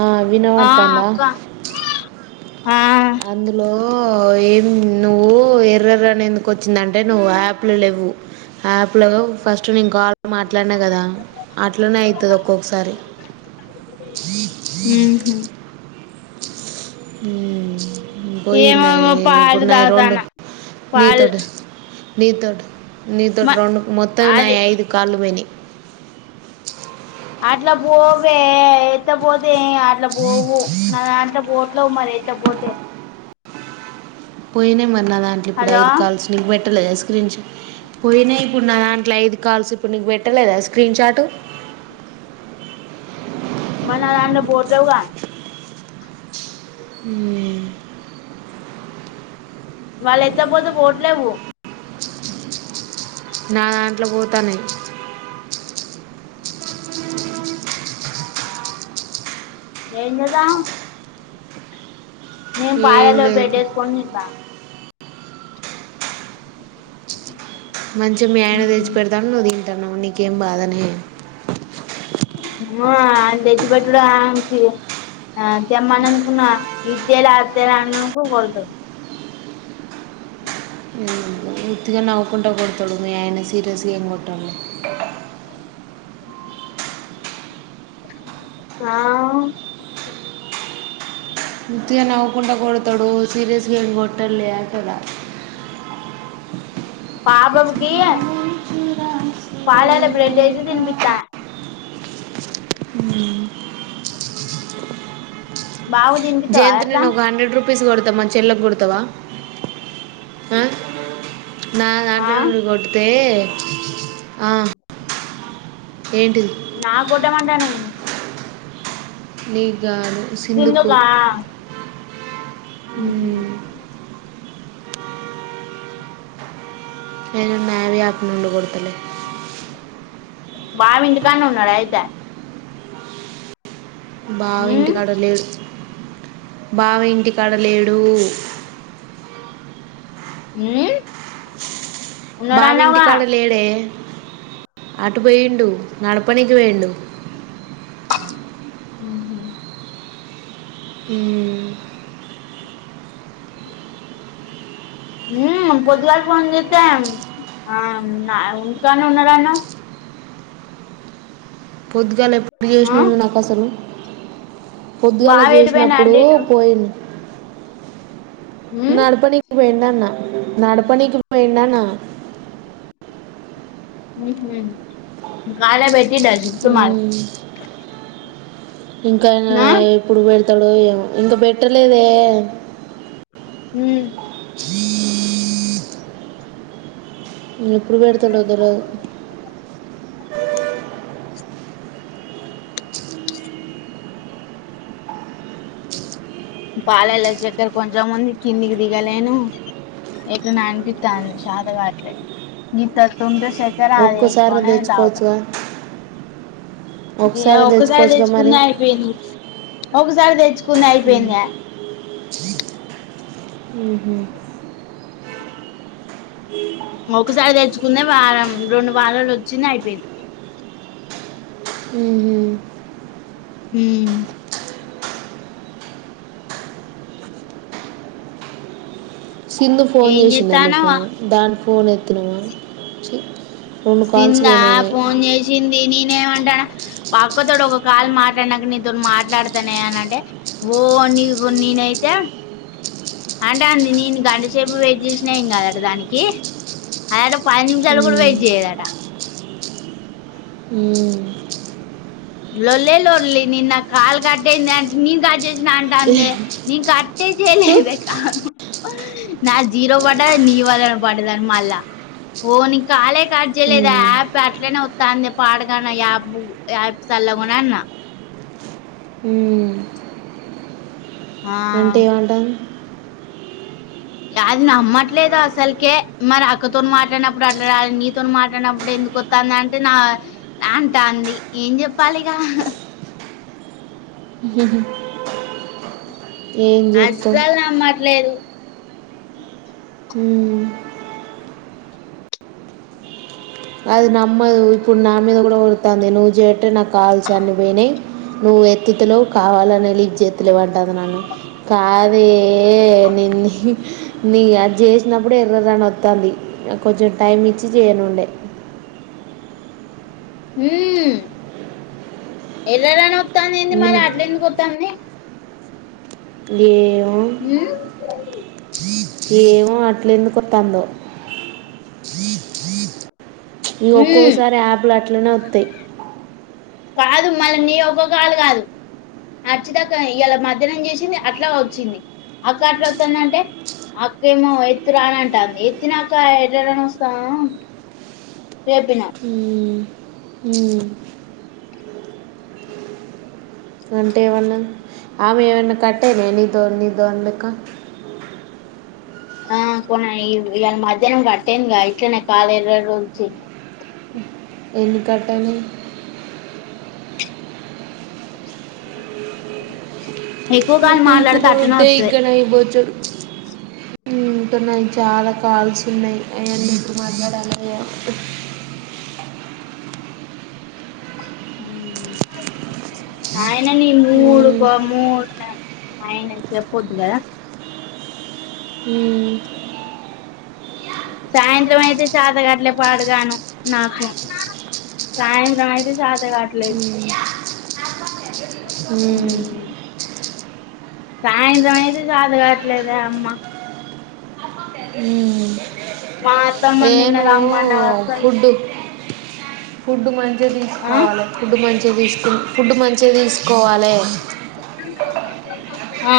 ఆ ఆ వినపడ్తంద అక్క ఆ అందులో ఓ ఏం నువు ఎర్రర్ అని ఎందుకు వచ్చిందంటే నువు అప్ లో లేవు అప్ లో ఫస్ట్ నేను కాల్ మాట్లాడినా కదా అట్లనే అయితది ఒక్కొక్కసారి ఉహు హ ఏమంగ పాలు తాగుతన్న పాలు నీతోటి నీతోటి నీతో మ రెండు మొత్తం నా అది ఐదు కాళ్ళు పోయినాయి అట్లా పోవే ఎత్త పోతే అట్లా పోవు నా దాంట్లో బోట్లో మరి పోతే పోయినాయి మరి నా దాంట్లో ఇప్పుడు హలో ఐదు కాల్స్ నిక్ ట్టలేదా స్క్రీన్ాట్ పోయినాయి ఇప్పుడు నా దాంట్లో ఐదు కాల్స్ ఇప్పుడు నీకు పెట్టలేదా స్క్రీన్ షాట్ మరి నా దాంట్లో బోట్వుగా అ వాళ్ళు ఏతక పోట్లేవు నా దాంట్లో పోతనాయీ ఏం చేద్దం నేను ఏం పాలలో లేదు బ్రెడ్డుస్కొని తింటానా మంచి మీ ఆయన తెచ్చి పెడతాడు ను్వు తింటానువు నీకేం బాధనే ఆ అ తెచ్చిబేతుడు తెమ్మనకున్నా ఇ తేల అ తేల అన్నకు కొడతాడు వత్తిగా నవ్వుకుంటూ కొడతాడు మీ ఆయన సీరియస్గా ఏం కొట్టాడు ఆ ముతగా నవ్వుకుంట కొడతాడు సీరియస్గా ఏం కోటర్లే అంటూనా పా బాబుకి పాలాల బ్రెడ్ ఏసి తినిపి స్తనా బాబు కి తినిపిస్తావా అట్లా ప్లీజ్ కొడతా మా చెల్లెకు కొడతావా ఆ నా ఆ దాంట్లో నుండి కొడితే ఆ ఏంటిది నా గోడ్డం మంటావేంది నీ గాదు సింధుకు మ్మ్ హు ఉమ్, నేను మారి యాప్ నుండి కొడత్ బావ ఇంటికానే ఉన్నాడా అయితే బావ మ్మ్ ఇంటికాడ లేడు బావ ఇంటికాడ లేడు మ్మ్ బావి ఉన్నాడన్నావుగా ఇంటికాడ లేడే అటు పోయిండు నడపనీకి పోయిండు మ్మ్ హు మ్మ్ మ్మ్ పొద్దుగాల ఫోన్ చేస్తే ఆ ఇంటికాడనే ఉన్నాడు అన్నావ్ పొద్దుగాల ఎప్ ఎప్పుడు ఆ చేస్నావు నాక్ అసలు పొద్దుగాల బావ ఎటు పోయిండు చేస్నాప్పుడు అంటే ఇటు పోయి మ్మ్ నడపనికి పోయిండు అన్న నడపనీకి పోయిండన్నా మ్మ్ హు మ్మ్ ఇంకానా ఆ ఎప్పుడు పెడ్ తాడో ఏమో ఇంకా బేట్టలేదే మ్మ్ ఈ ఎప్పుడు పెడతాడో తెలవదు చిక్ పాలల చేక్కెర కొంచెం ముంది కిందికి దిగలేను ఎట్లనో అనిపితంది చత కాగాట్లేదు నీత్ర అత్ ఒక్కసారి తెచ్చుకోవచ్చుగా ఇగా ఒకసారి ఒక్కసారి తెచ్చుకోవచ్చుగా మరి తెచ్చుకున్నా అయిపోయింది ఒకసారి తెచ్చు కిక్ క్లిక్ మ్మ్ హు మొక్కసారి తెచ్చుకుందే వారం రెండు వారాలు ఓచ్చింది అయిపోయింది మ్మ్ హు మ్మ్ సింధు ఫోన్ ఏం చేసిందడి నీకు చేత్తానవ్ దాని ఫోన్ అయి ఉమ్ చి సిందా ఫోన్ చేసింది నేనేమంటానా పక్కతోోడు ఒక కాలు మాట్లాడినాక మాట్లాడుతానే అనింటే ఓ నీకు నేనైతే అంటే అ నేను గంటసేపు వెయిట్ చేసినా ఏం కాదట దానికి అది అయితే పది నిమిషాలు కూడా ఉమ్, వెయిట్ చెయ్యలే ఉమ్, లొల్లి లొల్లి నిన్న కాలు కట్టేసినట్టే చేసిన అంట అందే నీకు అట్టే చేయలేదే కాను నా జీరో పడ్డా నీ వళ పడదాని మళ్ళా ఓ నీ కాలే కట్ చేయలేదు ఉమ్, యాప్ అట్లనే వస్తాంది పాడగాను యాప్ యాప్ చల్లాగున్నా అన్నా ఉమ్. ఆ అంటే ఏమంటంది అది నమ్మట్లేదు అసలకే మరి అక్కతోన మాట్లాడినప్పుడు అట్లా రాాలి నీతోన మాట్లాడినప్పుడు ఎందుకు వస్తుంది అంటే నా నా అంట అంది ఏం చెప్పాలి ఇగా ఏం చెప్తాం అస్సలు నమ్మట్లేదు ఉమ్ అది నమ్మ ఇప్పుడు నా మీద కూడా వడుతుంది నువ్వు చేయటే నాకు కావాల్సి అన్ని పోయినాయి నువ్వు ఎత్తుతులోవు కావాలనే లీఫ్ చేతులేవంటుంది నన్ను కాదే నేన్న నీ అది చేసినప్పుడు ఎర్రని వస్తుంది నా కొంచెం టైం ఇచ్చి చేయనుండే ఉమ్ ఎర్రదను వద్దంది ఏంది మరి నేను అట్లా ఎందుకు వత్తాంది లే ఉమ్ ఏమో అట్లేందుకు అత్తందో ఈ ఉమ్ ఒక్కోసారి యాప్ లో అట్లనే థైయి కాదు మళ్ళీ నీ ఒక్కొ కాళ కాదు నచ్చితక్క ఇలా మధ్యాహ్నం చేసింది అట్లా వచ్చింది అక్క అట్లా అతుందింటే అక్క ఏమో ఎత్తురాని అంటాంది ఎత్తిన అక్క ఎట్లాని వస్తాము లేపిన ఉహూమ్ హు అంటే ఏమన్నా ఆమె ఏమన్నా కట్టాదా నీది నీది ఆ కొన ఇవాళ మధ్యాహ్నం కట్టేందిగా ఇట్లానే కాాల ఇరవై రోజు నుంచి ఎందుకు కట్ అయింది ఎక్కువ కాలు బట్ మాట్లాడితే అట్లనే ఇంతరడేై వత్తది గనయిబోతు ఉమ్ ఇంకా నాయిచాలా కాల్స్ ఉన్నాయి అయన్ని ఇట్ల మాట్లాడాలో ఏమో ఉమ్ ఆయన నీ మూడు ఉమ్, కో మూడు ఆయనకు చెప్పద్దు కదా ఉమ్ సాయంత్రం అయితే చతగట్లే పాడుగాను నాకు సాయంత్రం అయితే చత ఉమ్ హుమ్ ఉమ్. సాయంత్రం అయితే చాత కావట్లేదే అమ్మ. ఉమ్ మా అత్తమ్మ ఏ నిన్న నువ్వు రమ్మనవ్ అసల ఫుడ్ ఫుడ్ మం చిగా తీసుకోవాలి ఫుడ్ మంచిగా తీసుక్ ఫుడ్ మంచిగా తీసుకోవాలె ఆ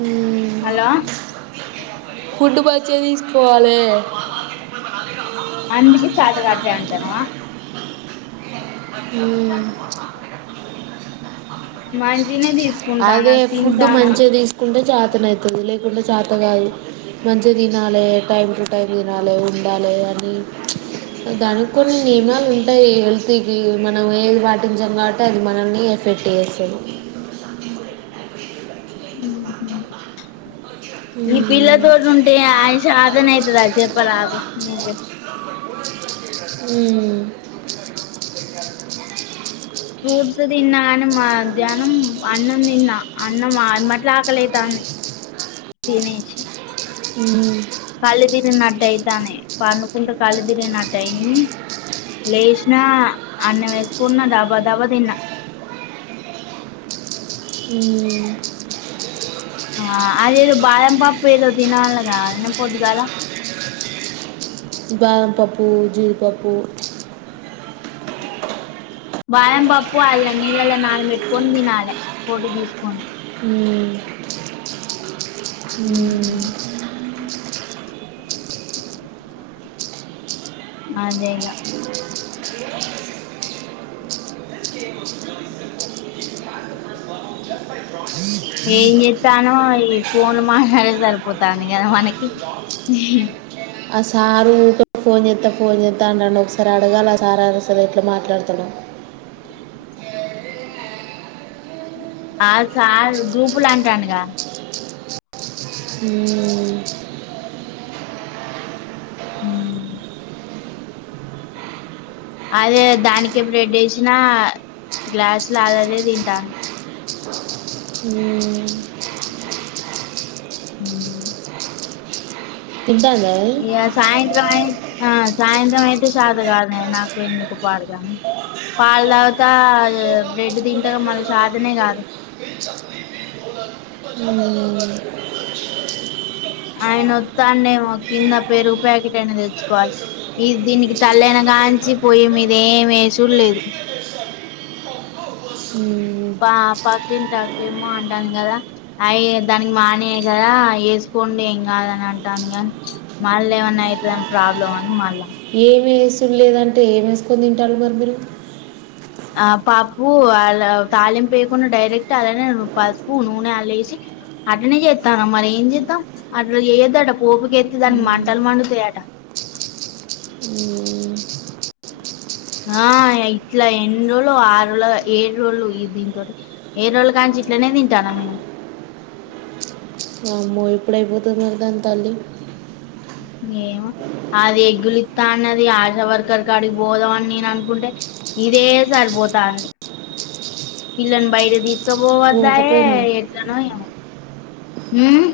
ఉమ్ హలో ఫుడ్ మంచి గా తీసుకో పోవాలె అందుకే చేత కావట్లే అంటానువా. ఉమ్ మాన్ అదే ఫుడ్ మంచిగా తీసుకుంటే చ తనైతది లేకుంటే చేత గాదు మంచిగా తినాలే టైం టు టైం తినాలె ఉండాలే దానికి కూడా నియమాలు ఉంటాయి హెల్త్ కి మనం ఏది పాటించం కాబట్టి అది మనల్ని ఎఫెక్ట్ చేస్తది. ఉహుమ్ ఈ పిల్ల మ్మ్. తోటి ఉంటే అయి చాతనైద చెప్పరాదు నువ్వే ఉమ్ ఫ్రూట్స్ తిన్నా కాని మధ్యాహ్నం అన్నం తిన్నా అన్నం ఏమట్లా ఆకలి అయితాంది తినేష ఉమ్ తిరిగినట్టు అయితానై పండుకుంటే కళ్ళు తిరిగినటుఅయింది లేష్ణ అన్నం వేసుకున్న డబ్బా దబ్బా తిన్నా మ్మ్. ఆ అదేదో బాదం పాప్పు ఏదో తినాలగాదె పొద్దుగాల బాదంపప్పు జీడిపప్పు బాదంపప్పు అల్లం నీళ్లల నానబెట్టుకుని తినాలి పొట్టు తీసుకొని ఉమ్ ఉమ్ అదేగా ఏం చేతనవ్ ఈ ఫోన్లు మాట్లాడమే సరిపోతంది కదా మనకి ఆ సారూ ఓకే ఫోన్ చేస్తా చేస్తా అంటాండు ఒకసారి అడగాలె ఆ సారు ఎట్లా మాట్లాడుతడొ ఆ సార్ గ్రూపు లా అంటాండుగా ఉమ్ ఉమ్ అదే దానికి బ్రెడ్ వేసినా గ్లాసుల అదే అదే తింటాంది ఉమ్ ఉమ్ తింటాందా అది? ఇగ సాయంత్రం అయ్యింది సాయంత్రం అయితే షత కాద నాకు ఎందుకు పాడగని పాల తాగుతా బ్రెడ్ తింట మళీ షతనే కాదు అవు ఆయన వస్తాండేమో కింద పెరుగు ప్యాకెట్ అయినా తెచ్చుకోవాలి ఈ దీనికి తల్లయినా గాంచి పోయి మీద ఏమి వేచుడులేదు మ్మ్. పా పక్కి క్ ఏమో అంటాంది కదా అయ దానికి మానేయ కదా వేసుకోండి ఏం కాదని అంటాంది కాగానీ మళ్ళ ఏమన్నా అవుతుంద ప్రాబ్లం అని మళ్ళా ఏం వేసు లేదంటే ఏం వేసుకొని తింటారు మరి మీరు ఆ పప్పు అలా తాళిం వేయకుండా డైరెక్ట్ అలానేే పప్పు నూనె అళ్ళ వేసి అటనే చేస్తాను మరి ఏం చేస్తాం అట్లా చేయొద్దు అంట పోపుకు ఎస్తే దానికి మంటలు మండుతాయట మ్మ్. ఆ ఇట్లా ఎన్ని రోజులు ఆరోజు ఏడు రోజులు దీని తోటి ఏడు రోజులు కా నుంచి ఇట్లనే తింటానా మేము అమ్మో ఇప్పుడయిపోతుంది మకు దాని తల్లి [unintelligible] ఏమో అది ఎగ్గులిస్తా [unintelligible] అని అది ఆశా వర్కర్కి అడిగి పోదాం అని నేను అనుకుంటే ఇదే సరిపోతా అండి పిల్లని బయట తీసుకు బో వాయ పోకపోయినా [unintelligible] ఎట్లానో ఏమో హమ్